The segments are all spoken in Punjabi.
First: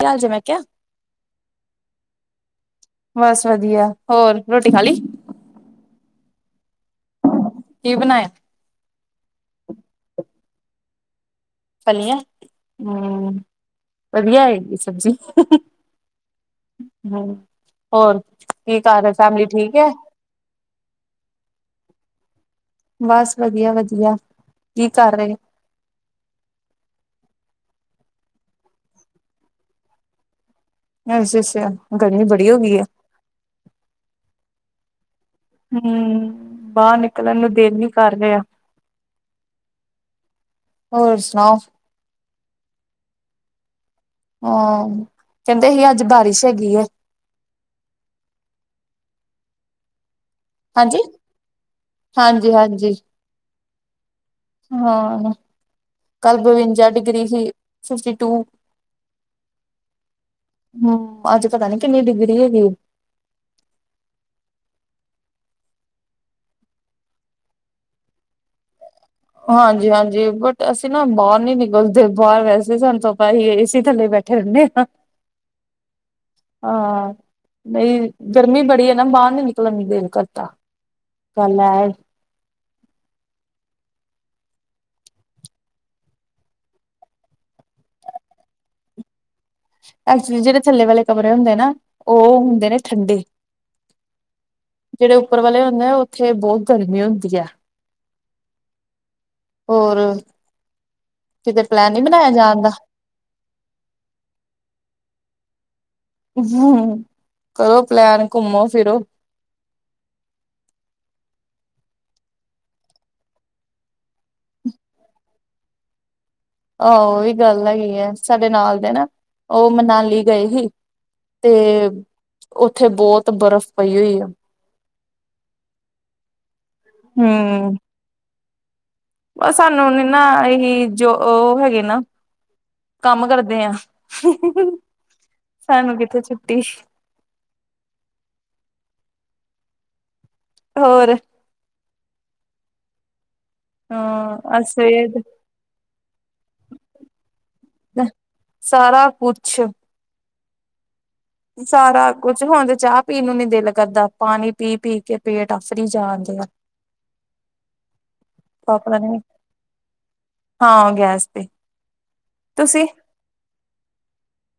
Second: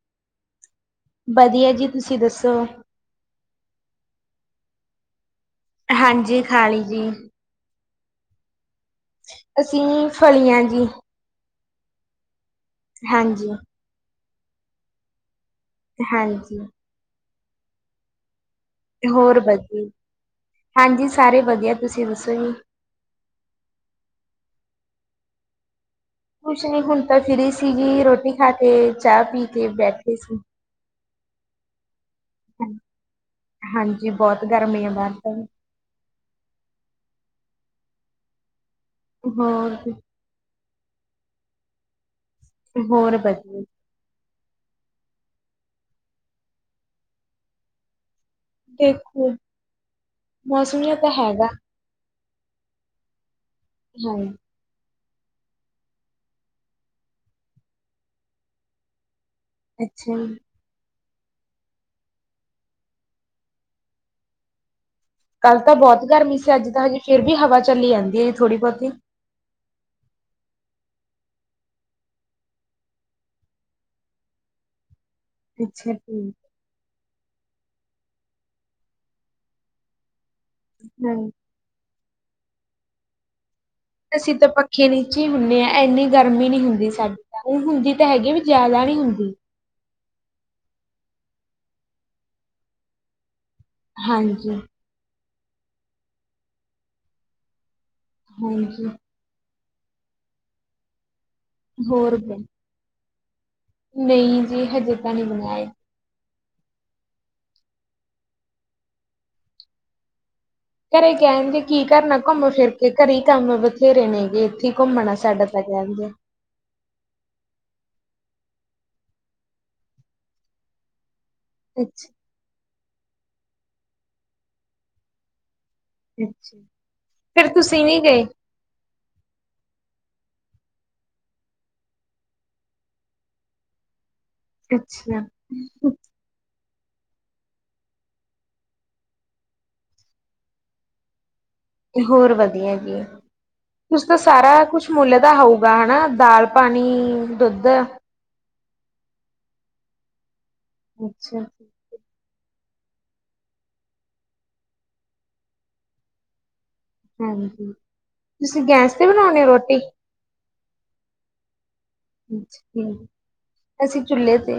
[unintelligible] ਜਿਮੇ ਕੇਯਾ ਬਦੀਆ ਜੀ ਤੁਸੀਂ ਦੱਸੋ। ਵਸ ਵਦੀਆ, ਹੋਰ ਰੋਟੀ ਖਾਲੀ? ਹੰਜੀ, ਖਾਲੀ ਜੀ। ਕੀ ਬਨਾਯਾ? ਅਸੀਂ ਫਲੀਆਂ ਜੀ। ਫਲੀਆ, ਹੁ ਹਾਂਜੀ ਵਦੀਆ ਹੈਗੀ ਸਬਜ਼ੀ [unintelligible] ਹਾਂਜੀ। ਹੋਰ ਕੀ ਰੇ, ਹੋਰ ਫੈਮਲੀ ਵਧੀਆ ਠੀਕੇ? ਹਾਂਜੀ, ਸਾਰੇ ਵਦੀਆ ਤੁਸੀਂ ਦੱਸੋ ਜੀ। ਬਸ ਵਦੀਆ-ਵਦੀਆ, ਕੀ ਕਰਰੇ? ਕੁਛ ਨੀ ਹੁਣ ਤਾਂ ਫਰੀ ਸੀਗੀ, ਰੋਟੀ ਖਾ ਕੇ ਚਾ ਪੀ ਕੇ ਬੈਠੇ ਸੀ। [unintelligible] ਗਰਮੀ ਬੜੀ ਹੋ ਗਈ ਹੈ ਹਾਂਜੀ, ਬੋਤ ਗਰਮੀ ਆ ਬਾਰ ਤਾਂ। ਹੂੰ, ਬਾਰ ਨਿਕਲਣ ਨੂੰ ਦੇਲ ਨੀ ਕਰ ਰਿਆ। ਹੋਰ ਕੀ। ਹੋਰ ਸੁਣਾਓ? ਹੋਰ ਵਧੀਆ। ਹਾਂ, ਕੈਂਦੇ ਹੀ ਅੱਜ ਬਾਰਿਸ਼ ਹੈਗੀ ਐ। 'ਦੇਖੋ ਮੌਸਮੀ ਜਿਆਂ ਹਾਂਜੀ ਤਾਂ ਹੈਗਾ। ਹਾਂਜੀ, ਹਾਂਜੀ। ਹਾਂਜ਼ ਹਾਂ। ਕੱਲ ਬਵੰਜਾ ਡਿਗਰੀ ਸੀ, ਫਿਫਟੀ ਟੂ। ਅੱਛਾ! ਹੂੰ, ਅੱਜ ਪਤਾ ਨੀ ਕਿੰਨੀ ਡਿਗਰੀ ਹੈਗੀ ਉ। ਕੱਲ੍ਹ ਤਾਂ ਬੋਹਤ ਗਰਮੀ ਸੀ, ਅੱਜ ਤਾਂ ਹਜੇ ਫਿਰ ਵੀ ਹਵਾ ਚੱਲੀ ਜਾਂਦੀ ਹੈ ਜੀ ਥੋੜ੍ਹੀ ਬਹੁਤੀ। ਹਾਂਜੀ, ਹਾਂਜੀ ਬਟ ਅਸੀਂ ਨਾ ਬਾਰ ਨੀ ਨਿਕਲਦੇ। ਬਾਰ ਵੈਸੇ ਸਾਨੂੰ ਪਤਾ ਹੀ ਏਸੀ ਥੱਲੇ ਬੈਠੇ- ਠੇ ਰੇਨੇ ਆਂ। ਅੱਛਾ ਜੀ। ਆਹ। ਨਈ, ਗਰਮੀ ਬੜੀ ਏ ਨਾ, ਬਾਰ ਨੀ ਨਿਕਲਣ ਨੂੰ ਦਿਲ ਕਰਦਾ। ਹਾਂ ਗੱਲ ਐ ਏ। ਅਸੀਂ ਤਾਂ ਪੱਖੇ ਨੀਚੇ ਹੁੰਨੇ ਆਂ, ਏਨੀ ਗਰਮੀ ਨੀ ਹੁੰਦੀ ਸਾਡੇ ਤਾਂ, ਓ ਹੁੰਦੀ ਤਾਂ ਹੈਗੀ ਵੀ, ਜਾਦਾ ਨੀ ਹੁੰਦੀ। ਐਕਚਲੀ ਜੇੜੇ ਥੱਲੇ ਵਲੇ ਕਮਰੇ ਹੁੰਦੇ ਨਾ, ਓ ਹੁੰਦੇ ਨੇ ਠੰਡੇ। ਹਾਂਜੀ। ਜੇੜੇ ਉੱਪਰ ਵਾਲੇ ਹੁੰਦੇ ਆ, ਓਥੇ ਬੋਤ ਗਰਮੀ ਹੁੰਦੀ ਆ। ਹਾਂਜੀ। ਹੋਰ, ਕਿਤੇ ਪਲੈਨ ਨੀ ਹੋਰ ਬਣਾਇਆ ਬ ਜਾਣ ਦਾ? ਨਹੀਂ ਜੀ, ਹਜੇ ਤਾਂ ਨੀ ਬਣਾਇਆ। ਅਹੂੰ, ਕਰੋ ਪਲੈਨ, ਘੁੰਮੋ ਫਿਰੋ। ਘਰੇ ਕਹਿਣਦੇ ਕੀ ਕਰਨਾ ਘੁੰਮ ਫਿਰ ਕੇ, ਘਰੇ ਈ ਕੰਮ ਬਥੇਰੇ ਨੇਗੇ, ਏਥੇ ਈ ਘੁੰਮਣਾ ਸਾਡਾ ਤਾਂ ਕਹਿਣਗੇ। ਆਹੋ ਓਈ ਗੱਲ ਹੈਗੀ ਐ। ਸਾਡੇ ਨਾਲ ਦੇ ਨਾ, ਓ ਮਨਾਲੀ ਗ‌ਏ ਹੀ। ਤੇ, ਅੱਛਾ ਓਥੇ ਬੋਤ ਬਰਫ਼ ਪਈ ਓਈ ਆ। ਅੱਛਾ! ਫੇਰ ਤੁਸੀਂ ਨੀ ਗਏ? ਆ ਸਾਨੂੰ ਨੀ ਨਾ ਅਹੀ ਜੋ ਓ ਹੈਗੇ ਨਾ, ਕੰਮ ਕਰਦੇ ਆਂ। ਹੂੰ, ਹੂ, ਹੂ ਅੱਛਾ -ਸਾਨੂੰ ਕਿੱਥੇ ਛੁੱਟੀ? ਹੋਰ! ਹੋਰ ਵਧੀਆ ਹੈਗੇ। ਤੁਸੀਂ ਤਾਂ ਹਾਂ ਅ ਸਾਰਾ ਕੁਛ ਮੁੱਲ ਸਵੇਰ ਦਾ ਹੋਊਗਾ ਹਨਾ। ਦਾਲ, ਪਾਣੀ, ਦੁੱਧ। ਸਾਰਾ ਕੁਛ। ਅੱਛਾ। ਸਾਰਾ ਕੁਛ, ਹੁਣ ਤੇ ਚਾਅ ਪੀ ਨੂੰ ਨੀ ਦਿਲ ਕਰਦਾ, ਪਾਣੀ ਪੀ -ਪੀ ਕੇ ਪੇਟ ਆਫਰੀ ਜਾਣ ਦਿਆ। ਹਾਂਜੀ, ਤੁਸੀਂ ਗੈਂਸ ਪਾਪਾ ਤੇ ਨੇ ਬਣਾਉਣੇ ਓ ਰੋਟੀ? ਹਾਂ, ਗੇਸ ਤੇ। ਅੱਛਾ ਤੁਸੀਂ ਠੀਕ, ਅਸੀਂ ਚੁਲੇ ਤੇ।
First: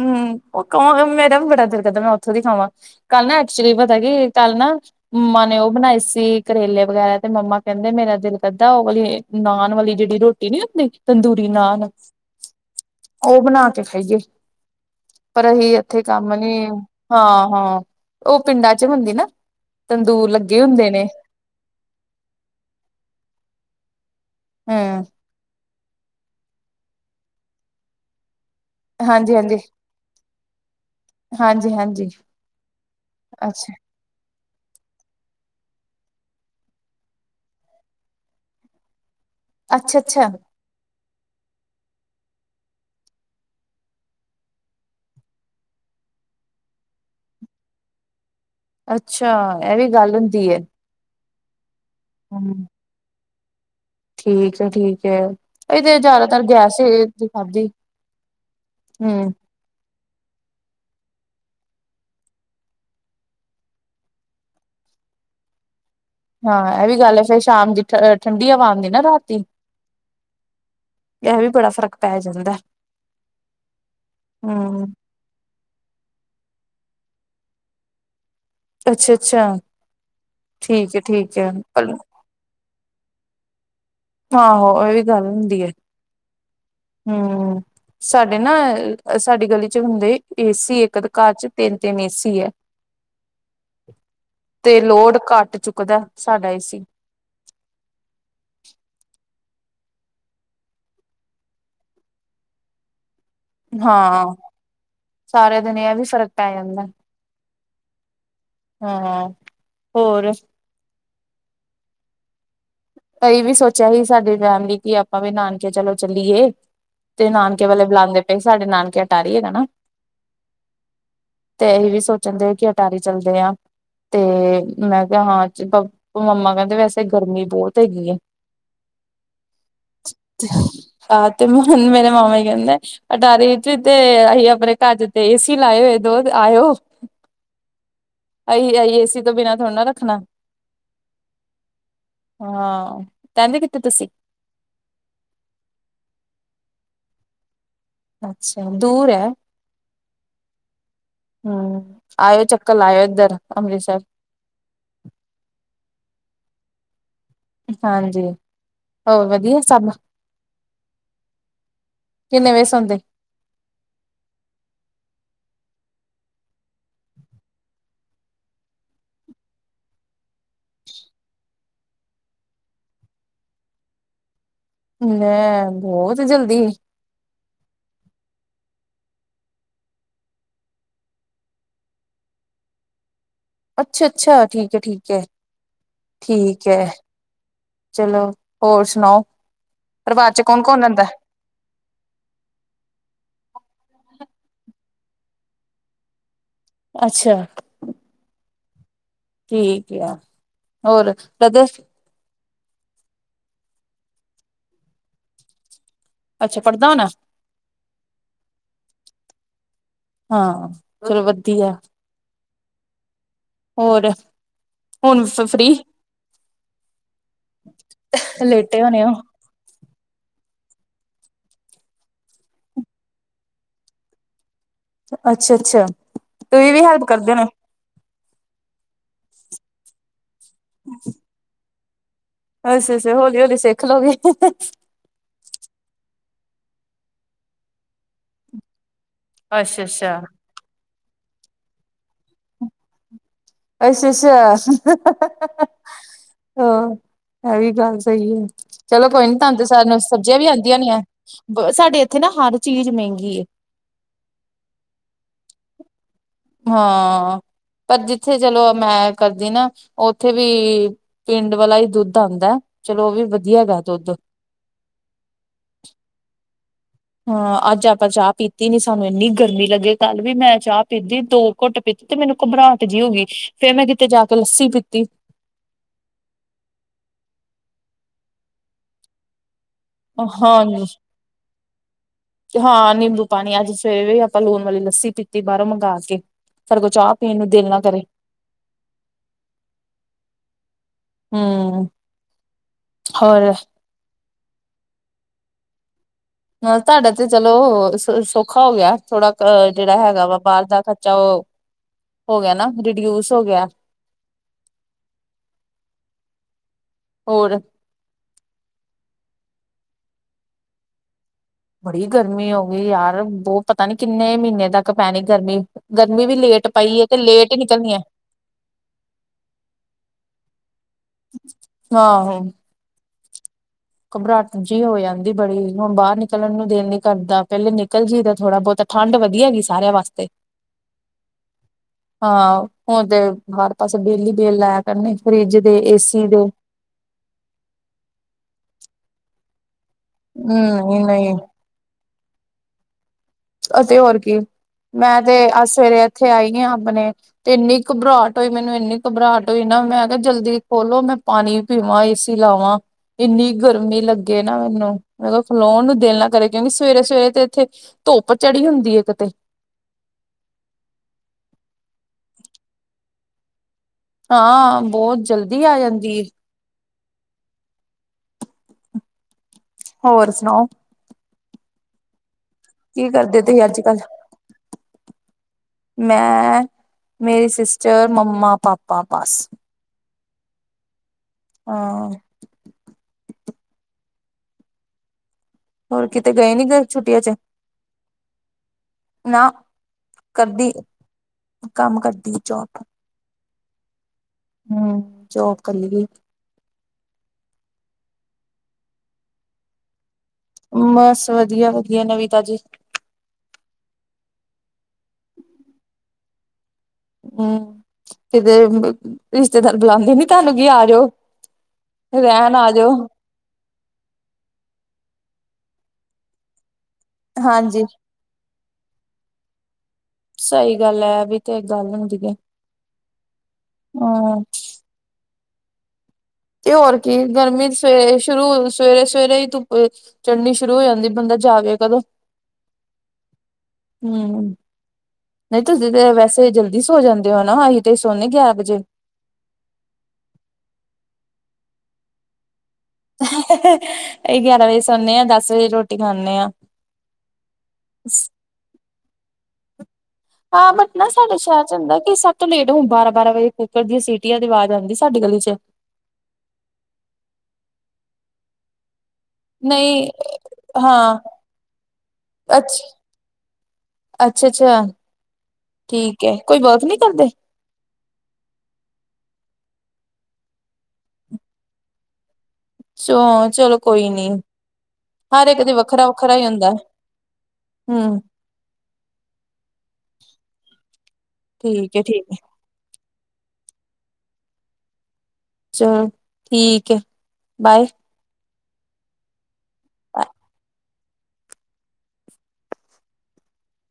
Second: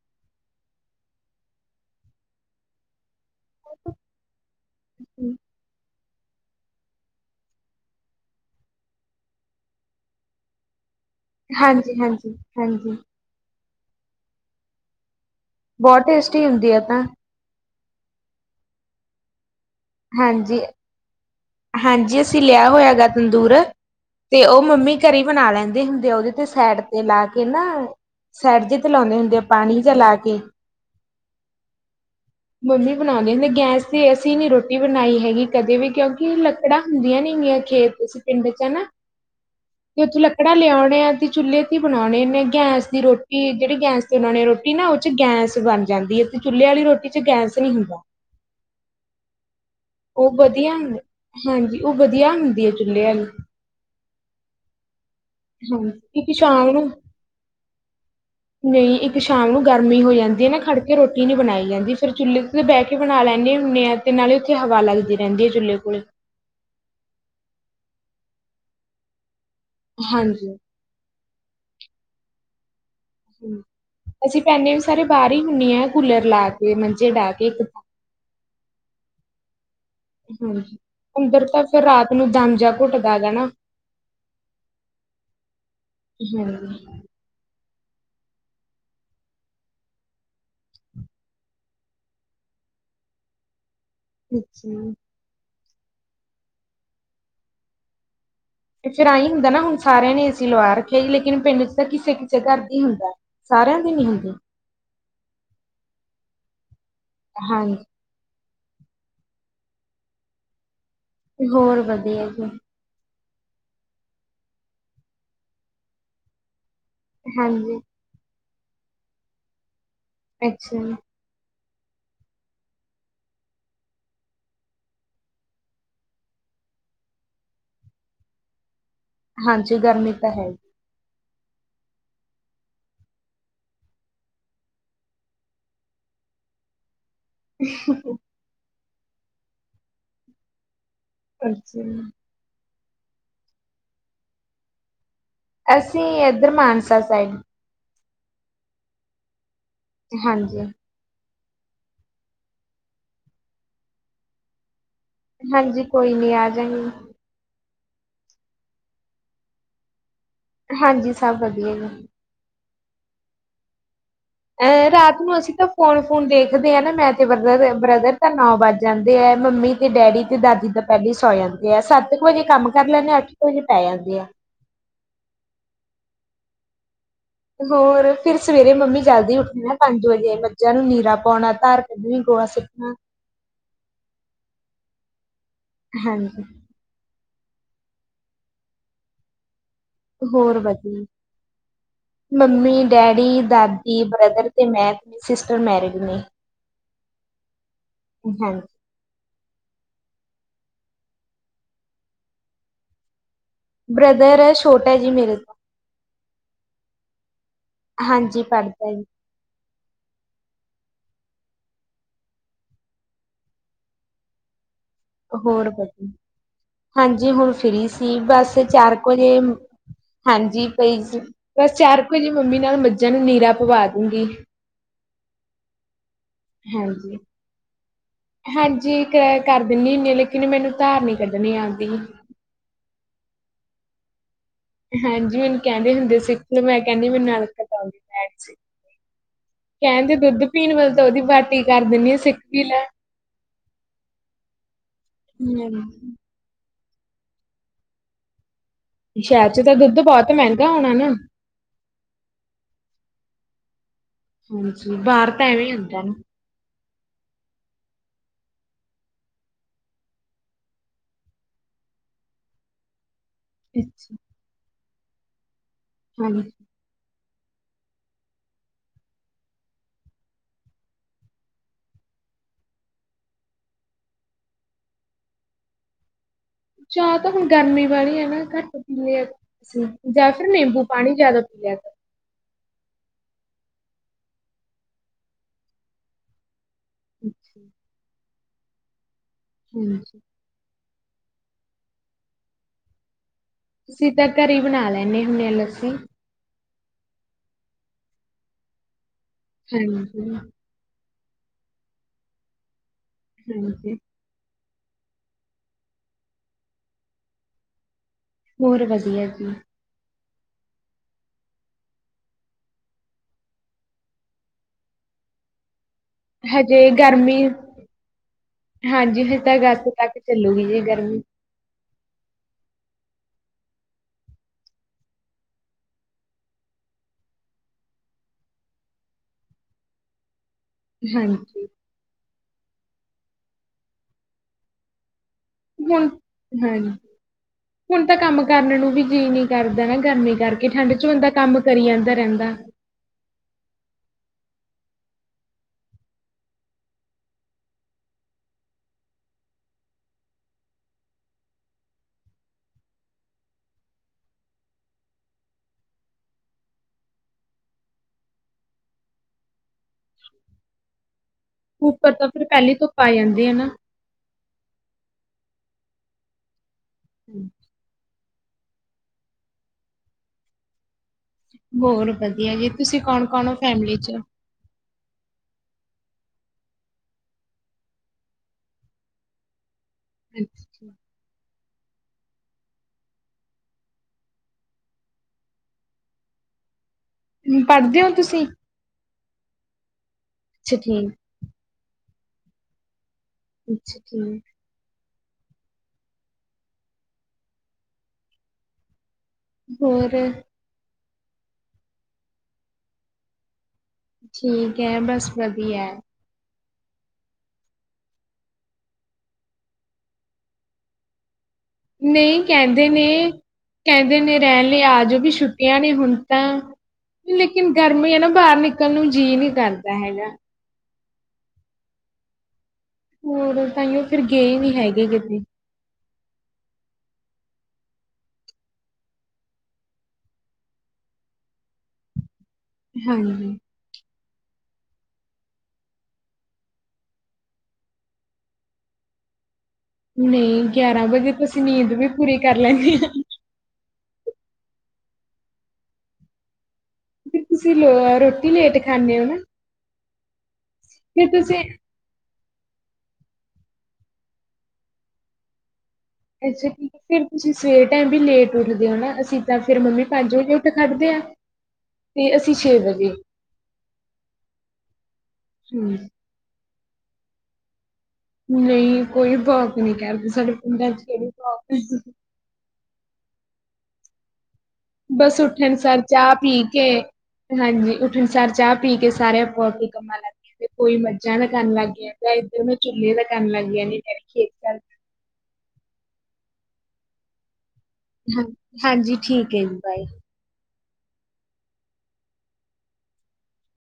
ਹੂੰ ਓ ਕੋਣ ਮੇਰਾ ਵੀ ਬੜਾ ਦਿਲ ਕਰਦਾ ਮੈਂ ਓਥੋਂ ਦੀ ਖਾਵਾਂ। ਕੱਲ ਨਾ ਐਕਚੁਲੀ ਪਤਾ ਕੀ ਕੱਲ ਨਾ, ਮੰਮਾ ਨੇ ਓ ਬਣਾਏ ਸੀ। ਕਰੇਲੇ ਵਗੈਰਾ ਤੇ ਮੰਮਾ ਕੈਂਦੇ ਮੇਰਾ ਦਿਲ ਕਰਦਾ, ਓ ਵਾਲੀ ਨਾਨ ਵਾਲੀ ਜੇੜੀ ਰੋਟੀ ਨੀ ਹੁੰਦੀ। ਤੰਦੂਰੀ ਨਾਨ, ਹਾਂਜੀ, ਹਾਂਜੀ, ਹਾਂਜੀ ਓ ਬਣਾ ਕੇ ਖਾਈਏ। ਪਰ ਅਹੀਂ ਏਥੇ ਬਹੁਤ ਕੰਮ ਟੇਸਟੀ ਨੀ, ਹੁੰਦੀ ਆ ਤਾਂ ਹਾਂ -ਹਾਂ ਓ ਪਿੰਡਾਂ 'ਚ ਹੁੰਦੀ ਨਾ। ਤੰਦੂਰ ਲੱਗੇ ਹਾਂਜੀ। ਹੁੰਦੇ ਨੇ। ਹਾਂਜੀ, ਅਸੀਂ ਲਿਆ ਹੋਇਆ ਗਾ ਤੰਦੂਰ ਤੇ, ਉਹ ਮੰਮੀ ਹੂੰ ਘਰੀ ਬਣਾ ਲੈਂਦੇ ਹੁੰਦੇ ਆ, ਉਹਦੇ ਤੇ ਸੈਡ ਤੇ ਲਾ ਕੇ ਨਾ, ਸੈਡ ਜਂ ਤੇ ਲਾਉਂਦੇ ਹੁੰਦੇ ਆ ਹਾਂਜੀ-ਹਾਂਜੀ, ਪਾਣੀ ਜਾ ਲਾ ਕੇ। ਹਾਂਜੀ-ਹਾਂਜੀ ਮੰਮੀ ਬਣਾਉਂਦੇ ਹੁੰਦੇ ਅੱਛਾ, ਗੈਸ ਤੇ ਅਸੀਂ ਨੀ ਰੋਟੀ ਬਣਾਈ ਹੈਗੀ ਕਦੇ ਵੀ, ਕਿਉ ਕਿ ਲੱਕੜਾਂ ਹੁੰਦੀਆਂ ਨੇ ਗੀਆਂ ਖੇਤ ਚ ਪਿੰਡ ਚ ਹਨਾ। ਤੇ ਉੱਥੇ ਅੱਛਾ-ਅੱਛਾ, ਅੱਛਾ ਲੱਕੜਾ ਲੇ ਆਉਣੇ ਆ, ਤੇ ਚੁੱਲ੍ਹੇ ਬਣਾਉਣੇ ਹੁਨੇ ਆ, ਗੈਸ ਦੀ ਰੋਟੀ ਜਿਹੜੀ ਗੈਸ ਤੇ ਬਣਾਉਣੇ ਰੋਟੀ ਨਾ ਉਹ ਚ ਗੈਸ ਬਣ ਜਾਂਦੀ ਐ। ਚੁੱਲ੍ਹੇ ਆਲੀ ਰੋਟੀ 'ਚ ਗੈਸ ਨੀ ਹੁੰਦਾ। ਅੱਛਾ, ਇਹ ਵੀ ਗੱਲ ਉਹ ਹੁੰਦੀ ਐ। ਵਧੀਆ ਹੁੰਦੀ ਹਾਂਜੀ, ਉਹ ਵਧੀਆ ਹੁੰਦੀ ਐ ਚੂਲੇ ਆਂਲੀ। ਠੀਕ ਐ ਠੀਕ ਐ, ਇਹ ਤੇ ਇੱਕ ਜ਼ਿਆਦਾਤਰ ਸ਼ਾਮ ਗੈਸ ਨੂੰ ਦੇ ਖਾਧੀ ਨਹੀਂ ਹੂੰ ਇੱਕ ਸ਼ ਗਰਮੀ ਹੋ ਜਾਂਦੀ ਆ, ਨਾ ਖੜ੍ਹ ਕੇ ਰੋਟੀ ਨੀ ਬਣਾਈ ਜਾਂਦੀ, ਫਿਰ ਚੁੱਲ੍ਹੇ 'ਤੇ ਤਾਂ ਬਹਿ ਕੇ ਬਣਾ ਲੈਂਨੇ ਹੁੰਨੇ ਆ। ਤੇ ਨਾਲ ਹੀ ਉੱਥੇ ਹਵਾ ਲੱਗਦੀ ਰਹਿੰਦੀ ਆ, ਚੁੱਲੇ ਤੇ। ਹਾਂ ਇਹ ਵੀ ਗੱਲ ਐ, ਫੇਰ ਸ਼ਾਮ ਦੀ ਠ ਠੰਡੀ ਹਵਾ ਆਦੀ ਹਾਨਾ ਰਾਤੀ। ਹਾਂਜੀ। ਇਹ ਵੀ ਬੜਾ ਫ਼ਰਕ ਪੈ ਜਾਂਦਾ ਐ। ਹੂੰ, ਅਸੀਂ ਪੈਂਨੇ ਵੀ ਸਾਰੇ ਬਾਹਰ ਹੀ ਹੁੰਨੇ ਆ, ਕੂਲਰ ਲਾ ਕੇ ਮੰਜੇ ਡਾ ਕੇ ਇੱਕ ਅੱਛਾ ਅੱਛਾ ਹੂੰ, ਠੀਕ ਹੈ ਠੀਕ ਅੰਦਰ ਹੈ ਤਾਂ ਫਿਰ ਰਾਤ ਨੂੰ ਦਮ ਜਾ ਘੱਟ ਦਾ ਗਨਾ। ਹਾਂ ਹਾਂ ਇਹ ਵੀ ਗੱਲ ਹੁੰਦੀ ਐ। ਹੂੰ। ਹੂੰ। ਸਾਡੇ ਨਾ ਸਾਡੀ ਗਲੀ 'ਚ ਹੁੰਦੇ, ਏਸੀ ਇੱਕ ਦੇ ਘਰ 'ਚ ਤਿੰਨ ਤਿੰਨ ਏਸੀ ਐ। ਤੇ ਅੱਛਾ ਲੋਡ ਘੱਟ ਚੁੱਕਦਾ ਸਾਡਾ ਏ ਸੀ। ਤੇ ਫੇਰ ਐਈ ਹੁੰਦਾ ਨਾ, ਹੁਣ ਸਾਰਿਆਂ ਨੇ ਏ ਸੀ ਲਵਾ ਰੱਖਿਆ ਜੀ, ਲੇਕਿਨ ਪਿੰਡ 'ਚ ਤਾਂ ਕਿਸੇ ਕਿਸੇ ਘਰ ਦਾ ਹੀ ਹੁੰਦਾ। ਸਾਰਿਆਂ ਦੇ ਨੀ ਹੁੰਦੇ ਹਾਂ, ਸਾਰੇ ਦਿਨ ਇਹ ਵੀ ਫ਼ਰਕ ਪੈ ਜਾਂਦਾ। ਹਾਂਜੀ। ਹਾਂ, ਹੋਰ? ਹੋਰ ਵਧੀਆ ਜੀ। ਅਹੀ ਹ ਵੀ ਸੋਚਿਆ ਹੀ, ਸਾਡੀ ਫੈਮਿਲੀ ਕਿ ਆਪਾਂ ਵੀ ਨਾਨਕੇ ਚਲੋਂ ਚੱਲੀਏ। ਤੇ ਨਾਨਕੇ ਹਾਂਜੀ ਵਾਲੇ ਬੁਲਾਉਂਦੇ ਪਏ ਸੀ, ਸਾਡੇ ਨਾਨਕੇ ਅਟਾਰੀ ਹੈਗਾ ਨਾ। ਅੱਛਾ। ਤੇ ਇਹ ਵੀ ਸੋਚਣ ਡੇਆ ਕਿ ਅਟਾਰੀ ਚੱਲਦੇ ਆ। ਤੇ ਮੈਂ ਕਿਹਾ ਹਾਂ, ਚ ਮੰਮਾ ਕਹਿੰਦੇ ਵੈਸੇ ਗਰਮੀ ਬਹੁਤਂ ਹੈਗੀ ਐਂ। ਹਾਂਜੀ ਗਰਮੀ ਤਾਂ ਹੈ ਈ। ਹਾਂ ਤੇ ਹੁਣ ਮੇਰੇ ਮਾਮਾ ਜ ਕਹਿੰਦਾ ਅਟਾਰੀ ਵਿੱਚ ਤੇ, ਆਹੀਂ ਆਪਣੇ ਘਰ 'ਚ ਤੇ ਏਸੀ ਲਾਏ ਓਏ ਦੋ ਆਇਓ। [unintelligible] ਆਹੀਂ ਅਹੀ ਏਸੀ ਤੋਂ ਬਿਨਾ ਥੋੜਾ ਨਾ ਰੱਖਣਾ। ਅੱਛਾ। ਹਾਂ, [unintelligible] ਕਿੱਥੇ ਤੁਸੀਂ? ਅਸੀਂ ਏਧਰ ਮਾਨਸਾ ਸਾਹਿਬ। ਅੱਛਾ, ਦੂਰ ਐ। ਹਾਂਜੀ। ਹੂੰ, ਆਇਓ ਚੱਕਰ ਲਾਇਓ, ਏਧਰ ਅੰਮ੍ਰਿਤਸਰ। ਹਾਂਜੀ, ਕੋਈ ਨੀ ਆਜਾਗੀਂ। ਹਾਂਜੀ, ਹੋਰ ਵਧੀਆ ਸਭ। ਹਾਂਜੀ ਸਭ ਵਧੀਆ ਜੀ। ਕਿੰਨੇ ਵਜੇ ਸੋਂਦੇ? ਐਂ ਰਾਤ ਨੂੰ ਅਸੀਂ ਤਾਂ ਫੋਨ ਫੁਨ ਦੇਖਦੇ ਆਂ ਨਾ ਮੈਂ ਤੇ ਬ੍ਰਦਰ ਬ੍ਰਦਰ ਤਾਂ ਨੌ ਵੱਜ ਜਾਂਦੇ ਐ। ਮੰਮੀ ਡੈਡੀ ਤੇ ਦਾਦੀ ਤਾਂ ਪੈਲੇ ਈ ਸੌ ਜਾਂਦੇ ਆ, ਸੱਤ ਕੁ ਵਜੇ ਕੰਮ ਕਰ ਲੈਂਦੇ ਆ, ਅੱਠ ਕੁ ਵਜੇ ਪੈ ਜਾਂਦੇ ਆ। ਲੈ ਬੋਤ ਜਲਦੀ। ਹੋਰ ਫੇਰ ਸਵੇਰੇ ਮੰਮੀ ਜਲਦੀ ਉੱਠਣਾ ਪੰਜ ਵਜੇ ਬੱਚਿਆਂ ਨੂੰ ਨੀਰਾ ਪਾਉਣਾ ਧਰ ਗੋਵਾ ਸੁਟਨਾ। ਅੱਛਾ-ਅੱਛਾ, ਠੀਕ ਏ, ਠੀਕ ਏ, ਹਾਂਜੀ ਠੀਕ ਏ। ਚਲੋ ਹੋਰ ਸੁਣਾਓ, ਪਰਿਵਾਰ ਚ ਹੋਰ ਕੌਣ ਕੌਣ ਵਧੀਆ ਰੈਂਦੈ। ਮੰਮੀ, ਡੈਡੀ, ਦਾਦੀ, ਬ੍ਰਦਰ ਤੇ ਮੈਂ ਪਨੀ ਸਿਸਟਰ ਮੈਰਿਡ ਨੇ। ਅੱਛਾ। ਹਾਂ ਠੀਕ ਆ। ਹੋਰ ਬ੍ਰਦਰ ਬ੍ਰਦਰ ਛੋਟਾ ਜੀ ਮੇਰੇ ਅੱਛਾ ਪੜ੍ਹਦਾ ਹੋਨਾ। ਹਾਂਜੀ ਪੜ੍ਹਦਾ ਜੀ। ਹਾਂ ਚਲੋ ਵਧੀਆ। ਹੋਰ ਹੁਣ ਹੋਰ ਫਰੀ ਵਧ, ਹਾਂਜੀ ਹੁਣ ਫ੍ਰੀ ਸੀ ਬਸ ਲੇਟੇ ਚਾਰ ਹੋਣੇ ਕੁ ਓ। ਵਜੇ ਹਾਂਜੀ ਪਈ ਸੀ, ਬਸ ਚਾਰ ਕੁ ਵਜੇ ਮੰਮੀ ਨਾਲ ਮੱਝਾਂ ਨੂੰ ਨੀਰਾ ਪਵਾ ਦੂੰਗੀ। ਅੱਛਾ-ਅੱਛਾ ਤੂਹੀ ਵੀ ਹੈਲਪ ਹਾਂਜੀ। ਕਰਦੇ ਹੋਨੇ। ਹਾਂਜੀ ਕ ਕਰ ਦਿੰਦੀ ਹੁੰਦੀ ਆ, ਲੇਕਿਨ ਮੈਨੂੰ ਧਾਰ ਨਹੀਂ ਕੱਢਣੀ ਆਉਂਦੀ। ਅੱਛਾ-ਅੱਛਾ ਹੌਲੀ-ਹੌਲੀ ਸੇਖ ਲੋਗੇ। ਹਾਂਜੀ ਮੈਨੂੰ ਕੈਂਦੇ ਹੁੰਦੇ ਸੀ, ਮੈਂ ਕੈਂਦੀ ਮੈਨੂੰ ਅਲਖਤ ਆਂਦੀ ਬੈਠੀ ਸੀ। ਅੱਛਾ ਕੈਂਦੇ ਅੱਛਾ। ਦੁੱਧ ਪੀਣ ਵੇਲੇ ਤਾਂ ਉਦੀ ਬਾਟੀ ਕਰ ਦਿੰਦੀ ਆ ਸੇਖ ਵੀ ਲੈ। ਅੱਛਾ-ਅੱਛਾ। ਹੂੰ। ਹਾਂ ਐ ਵੀ ਗੱਲ ਸਹੀ ਏ। ਚਲੋ ਕੋਈ ਨੀ ਸ਼ਹਿਰ ਚ ਤਾਂ ਦੁੱਧ ਤਾਨੂੰ ਬਹੁਤ ਸਬਜ਼ੀਆਂ ਵੀ ਮਹਿੰਗਾ ਆਂਦੀਆਂ ਹੋਣਾ ਹੋਨੀਆ, ਨਾ। ਸਾਡੇ ਏਥੇ ਨਾ ਹਰ ਚੀਜ਼ ਮੈਂਗੀ ਏ। ਹਾਂਜੀ ਬਾਰ ਤਾਂ ਐਵੇਂ ਹੂੰਦੈ ਨਾ। ਹਾਂ ਪਰ ਜੀ ਜਿੱਥੇ ਚਲੋ ਮੈਂ ਕਰਦੀ ਨਾ ਉੱਥੇ ਵੀ ਪਿੰਡ ਵਾਲਾ ਹੀ ਦੁੱਧ ਆਂਦੈ। ਚਲੋ ੳ ਵੀ ਵਧੀਆ ਹੈਗਾ ਦੁੱਧ। ਅੱਛਾ ਹਾਂਜੀ ਹਾਂ ਅੱਜ ਆਪਾਂ ਚਾ ਪੀਤੀ ਨੀ, ਸਾਨੂੰ ਇੰਨੀ ਗਰਮੀ ਲੱਗੇ ਕੱਲ ਵੀ ਮੈਂ ਚਾ ਪੀਤੀ ਦੋ ਕੁੱਟ ਪੀਤੀ ਤੇ ਮੈਨੂੰ ਘਬਰਾਹਟ ਜਿ ਹੋ ਗੀ, ਫੇਰ ਮੈਂ ਕਿਤੇ ਜਾ ਕੇ ਲੱਸੀ ਪੀਤੀ। ਚਾ ਤਾਂ ਹੁਣ ਗਰਮੀ ਵਾਲੀ ਏ ਨਾ, ਘੱਟ ਪੀਨੇ ਆ ਅਸੀਂ। ਜਾਂ ਫਿਰ ਨਿੰਬੂ ਹਾਂਜੀ ਪਾਣੀ ਜਿਆਦਾ ਪੀਆ ਕਰੋ। ਹਾਂ ਨਿੰਬੂ ਪਾਣੀ, ਅੱਜ ਸਵੇਰੇ ਆਪਾਂ ਲੂਣ ਵਾਲੀ ਲੱਸੀ ਪੀਤੀ ਬਾਰੋਂ ਮੰਗਵਾ ਕੇ। ਸਾਡੇ ਕੋਲ ਚਾ ਪੀਣ ਨੂੰ ਅੱਛਾ। ਦਿਲ ਨਾ ਕਰੇ। ਹੂੰ। ਹੂੰ, ਹੋਰ? ਅਸੀ ਤਾਂ, ਘਰ ਹੀ ਬਣਾ ਲੈਂਦੇ ਹੁੰਦੇ ਹ ਲੱਸੀ। ਨਾਲ ਤੁਹਾਡਾ ਤੇ ਚਲੋ, ਸੌਖਾ ਹੋ ਗਿਆ ਥੋੜਾ ਅ, ਜਿਹੜਾ ਹੈਗਾ ਹਾਂਜੀ ਵਾ ਬਾਹਰ ਦਾ 'ਚਾ ਉਹ ਹੋ ਗਿਆ ਨਾ, ਰਿਡਿਊਸ ਹੋ ਗਿਆ। ਹਾਂਜੀ ਹੋਰ? ਹੋਰ ਵਧੀਆ ਜੀ। ਬੜੀ ਗਰਮੀ ਹੋ ਗਈ ਯਾਰ, ਬਹੁ ਪਤਾ ਨੀ ਕਿੰਨੇ ਮਹੀਨੇ ਤੱਕ ਪੈਣੀ ਗਰਮੀ। ਗਰਮੀ ਵੀ ਲੇਟ ਹਜੇ ਪਈ ਹੈ, ਤੇ ਗਰਮੀ ਲੇਟ ਹੀ ਨਿਕਲਣੀ ਹੈ। ਹਾਂਜੀ, ਹੇ ਤਾਂ ਅਗਸਤ ਤੱਕ ਚੱਲੂਗੀ ਜੀ ਗਰਮੀ। ਹਾਂ, ਹਾਂ। ਘਬਰਾਹਟ ਜੀ ਹੋ ਜਾਂਦੀ ਬੜੀ, ਹੁਣ ਬਾਹਰ ਨਿਕਲਣ ਨੂੰ ਦਿਲ ਨੀ ਕਰਦਾ, ਪਹਿਲੇ ਨਿਕਲ ਜਿਦਾ ਥੋੜਾ ਬਹੁਤਾ ਠੰਡ ਵਧੀਆ ਹੈਗੀ, ਸਾਰਿਆਂ ਵਾਸਤੇ। ਹਾਂਜੀ। ਹਾਂ, ਹੁਣ ਤੇ, ਹਰ ਪਾਸੇ ਬਿਲ ਈ ਬਿੱਲ ਆਇਆ ਕਰਨੇ, ਫਰਿਜ ਹੁਣ, ਹਾਂਜੀ, ਹੁਣ ਤਾਂ ਕੰਮ ਕਰਨ ਨੂੰ ਵੀ ਜੀ ਨਹੀਂ ਕਰਦਾ ਨਾ ਗਰਮੀ ਕਰਕੇ, ਠੰਡ ਹਮ 'ਚ ਨਹੀਂ ਬੰਦਾ ਕੰਮ ਕਰੀ ਜਾਂਦਾ ਰਹਿੰਦਾ। ਅਤੇ ਹੋਰ ਕੀ, ਮੈਂ ਤੇ 'ਅ ਸਵੇਰੇ ਇੱਥੇ ਆਈ ਹਾਂ ਆਪਣੇ ਤੇ ਇੰਨੀ ਘਬਰਾਹਟ ਹੋਈ ਮੈਨੂੰ, ਇੰਨੀ ਘਬਰਾਹਟ ਹੋਈ ਨਾ, ਮੈਂ ਕਿਹਾ ਜਲਦੀ ਖੋਲੋ, ਮੈਂ ਪਾਣੀ ਪੀਵਾਂ, ਏਸੀ ਲਾਵਾਂ, ਇੰਨੀ ਗਰਮੀ ਲੱਗੇ ਨਾ ਮੈਨੂੰ ਮੈਂ ਕਿਹਾ ਖਲੋਣ ਨੂੰ ਦਿਲ ਨਾ ਕਰੇ, ਕਿਉਂਕਿ ਸਵੇਰੇ-ਸਵੇਰੇ ਤੇ ਇੱਥੇ, ਧੁਪ ਚੜੀ ਹੁੰਦੀ ਹੈ ਇੱਕ ਤੇ। ਉਪਰ ਤਾਂ ਫਿਰ, ਪਹਿਲੀ ਧੁੱਪ ਆ ਜਾਂਦੀ ਆ ਨਾ। ਹਾਂ, ਬਹੁਤ ਜਲਦੀ ਆ ਜਾਂਦੀ ਹੈ। ਹਮ। ਹੋਰ ਸੁਣਾਓ? ਹੋਰ ਵਧੀਆ ਜੀ, ਤੁਸੀਂ ਕੀ ਕਰਦੇ ਕੌਣ-ਕੌਣ ਹੋ ਤੁਸੀਂ ਅੱਜ ਫੈਮਿਲੀ ਕੱਲ 'ਚ? [unintelligible] ਮੈਂ, ਮੇਰੀ ਸਿਸਟਰ, ਮੰਮਾ-ਪਾਪਾ, ਬਸ। ਅੱਛਾ। ਹਾਂ। ਹੋਰ ਕਿਤੇ ਗਏ ਨੀ, ਛੁੱਟੀਆਂ 'ਚ? ਪੜ੍ਹਦੇ ਹੋ ਤੁਸੀਂ? ਨਾ, ਕਰਦੀ, ਅੱਛਾ ਠੀਕ, ਕੰਮ ਕਰਦੀ ਜੋਬ। ਅੱਛਾ ਜੀ। ਹਮ, ਜੋਬ ਕਰ ਕਰੀ ਦੀ। ਹੋਰ? ਬਸ ਵਧੀਆ-ਵਧੀਆ, ਨਵੀ ਤਾਜੀ? ਠੀਕ ਹੈ, ਬਸ ਵਧੀਆ। ਹਮ, ਕਿਤੇ, ਰਿਸ਼ਤੇਦਾਰ ਬੁਲਾਉਂਦੇ ਨੀ ਤੁਹਾਨੂੰ ਕੀ ਆਜੋ? ਨਹੀਂ ਕਹਿੰਦੇ ਨੇ, ਕਹਿੰਦੇ ਨੇ ਰਹਿਣ ਲਈ ਆ ਜੋਓ, ਵੀ ਛੁੱਟੀਆਂ ਨੇ ਹੁਣ ਤਾਂ ਲੇਕਿਨ ਹਾਂਜੀ ਗਰਮੀ ਹੈ ਨਾ, ਬਾਹਰ ਨਿਕਲ ਨੂੰ ਜੀਅ ਨਹੀਂ ਕਰਦਾ ਹੈਗਾ। ਸਹੀ ਗੱਲ ਹੈ ਵੀ। ਇਹੀ ਤੇ, ਗੱਲ ਹੁੰਦੀ ਹੈ। ਹੋਰ, ਤਾਂ ਉਹ ਫਰ ਹਾਂ ਗਏ ਨਹੀਂ ਹੈਗੇ ਕਿਤੇ। ਤੇ ਹੋਰ ਕੀ, ਗਰਮੀ ਸਵੇਰੇ ਸ਼ੁਰੂ, ਸਵੇਰੇ-ਸਵੇਰੇ ਹੀ ਧੁੱਪ ਚੜ੍ਹਨੀ ਸ਼ੁਰੂ ਹੋ ਜਾਂਦੀ ਬੰਦਾ ਜਾਵੇ ਕਦੋਂ। ਹੂ। ਹੂ। ਨਹੀਂ ਤੁਸੀਂ ਤਾਂ ਵੈਸੇ ਜਲਦੀ ਸੋ ਜਾਂਦੇ ਹੋ ਨਾ ਅਸੀਂ ਤੇ ਸੋਨੇ ਗਿਆ ਵੱਜੇ। ਨਹੀਂ ਗਿਆਰਾਂ ਵਜੇ ਤੁਸੀ ਅਸੀਂ ਨੀਂਦ ਵੀ ਪੂਰੀ ਕਰ ਲੈਂਦੇ ਆ। ਏਹ ਏਹ -ਗਿਆਰਾਂ ਵੱਜੇ ਸੌਣੇ ਆਂ ਦੱਸ ਵਜੇ ਰੋਟੀ ਖਾਂਣੇ ਹਾਂ। ਤੁਸੀਂ ਰੋਟੀ ਲੇਟ ਖਾਂਦੇ ਹੋ ਨਾ। ਹਾਂ ਬਟ ਨਾ ਫਿਰ ਸਾਡੇ ਤੁਸੀਂ ਸ਼ਹਿਰ ਚ ਹੁੰਦਾ ਕਿ ਸਤ ਤੋਂ ਲੇਟ ਹੁਣ ਬਾਰਾਂ -ਬਾਰਾਂ ਵਜੇ ਕੁੱਕਰ ਦੀਆਂ ਸੀਟੀਆਂ ਦੀ ਆਵਾਜ਼ ਆਂਦੀ ਸਾਡੀ ਗਲੀ ਚ। ਅੱਛਾ। ਠੀਕ ਫੇਰ ਤੁਸੀਂ ਸਵੇਰ ਟਾਈਮ ਵੀ ਲੇਟ ਉੱਠਦੇ ਹੋ ਨਾ ਅਸੀਂ ਤਾਂ ਫਿਰ ਮੰਮੀ ਨਹੀਂ ਪੰਜ ਵਜੇ ਉੱਠਣਾ ਲਗਦੇ ਹਾਂ ਆ ਤੇ ਅਸੀਂ ਛੇ ਅੱਛ ਵੱਜੇ। ਅੱਛਾ- ਅੱਛਾ ਹੂੰ ਠੀਕ ਹੈ ਕੋਈ ਵਰਕ ਨਹੀਂ ਕਰਦੇ? ਨਹੀਂ ਕੋਈ ਵੋਕ ਨੀ ਕਰਦੇ ਸਾਡੇ ਪਿੰਡਾਂ ਚ ਕਿਹੜੀ ਬਕ ਸੋ ਚਲੋ ਕੋਈ ਨੀ। ਬਸ ਹਰ ਇੱਕ ਦੇ ਉੱਠਣ ਸਰ ਵੱਖਰਾ ਚਾਹ ਵੱਖਰਾ ਹੀ ਪੀ ਹੁੰਦਾ ਕੇ ਹਾਂਜੀ ਹਮ ਉੱਠਣ ਸਾਰ ਚਾਅ ਪੀ ਕੇ ਸਾਰੇ ਆਪੋ ਆਪਣੇ ਕੰਮਾਂ ਲਾ ਤੇ ਕੋਈ ਮੱਝਾਂ ਦਾ ਕਰਨ ਲੱਗ ਠੀਕ ਹੈ ਠੀਕ ਗਈਆਂ ਹੈ ਇੱਧਰ ਮ ਝੁੱਲੇ ਦਾ ਕਰਨ ਲੱਗ ਗੀਆਂ ਖੇਤ ਚ ਚਲੋ ਠੀਕ ਏ ਬਾਏ ਹਾਂ ਹਾਂਜੀ ਠੀਕ ਹੈ ਜੀ ਬਾਏ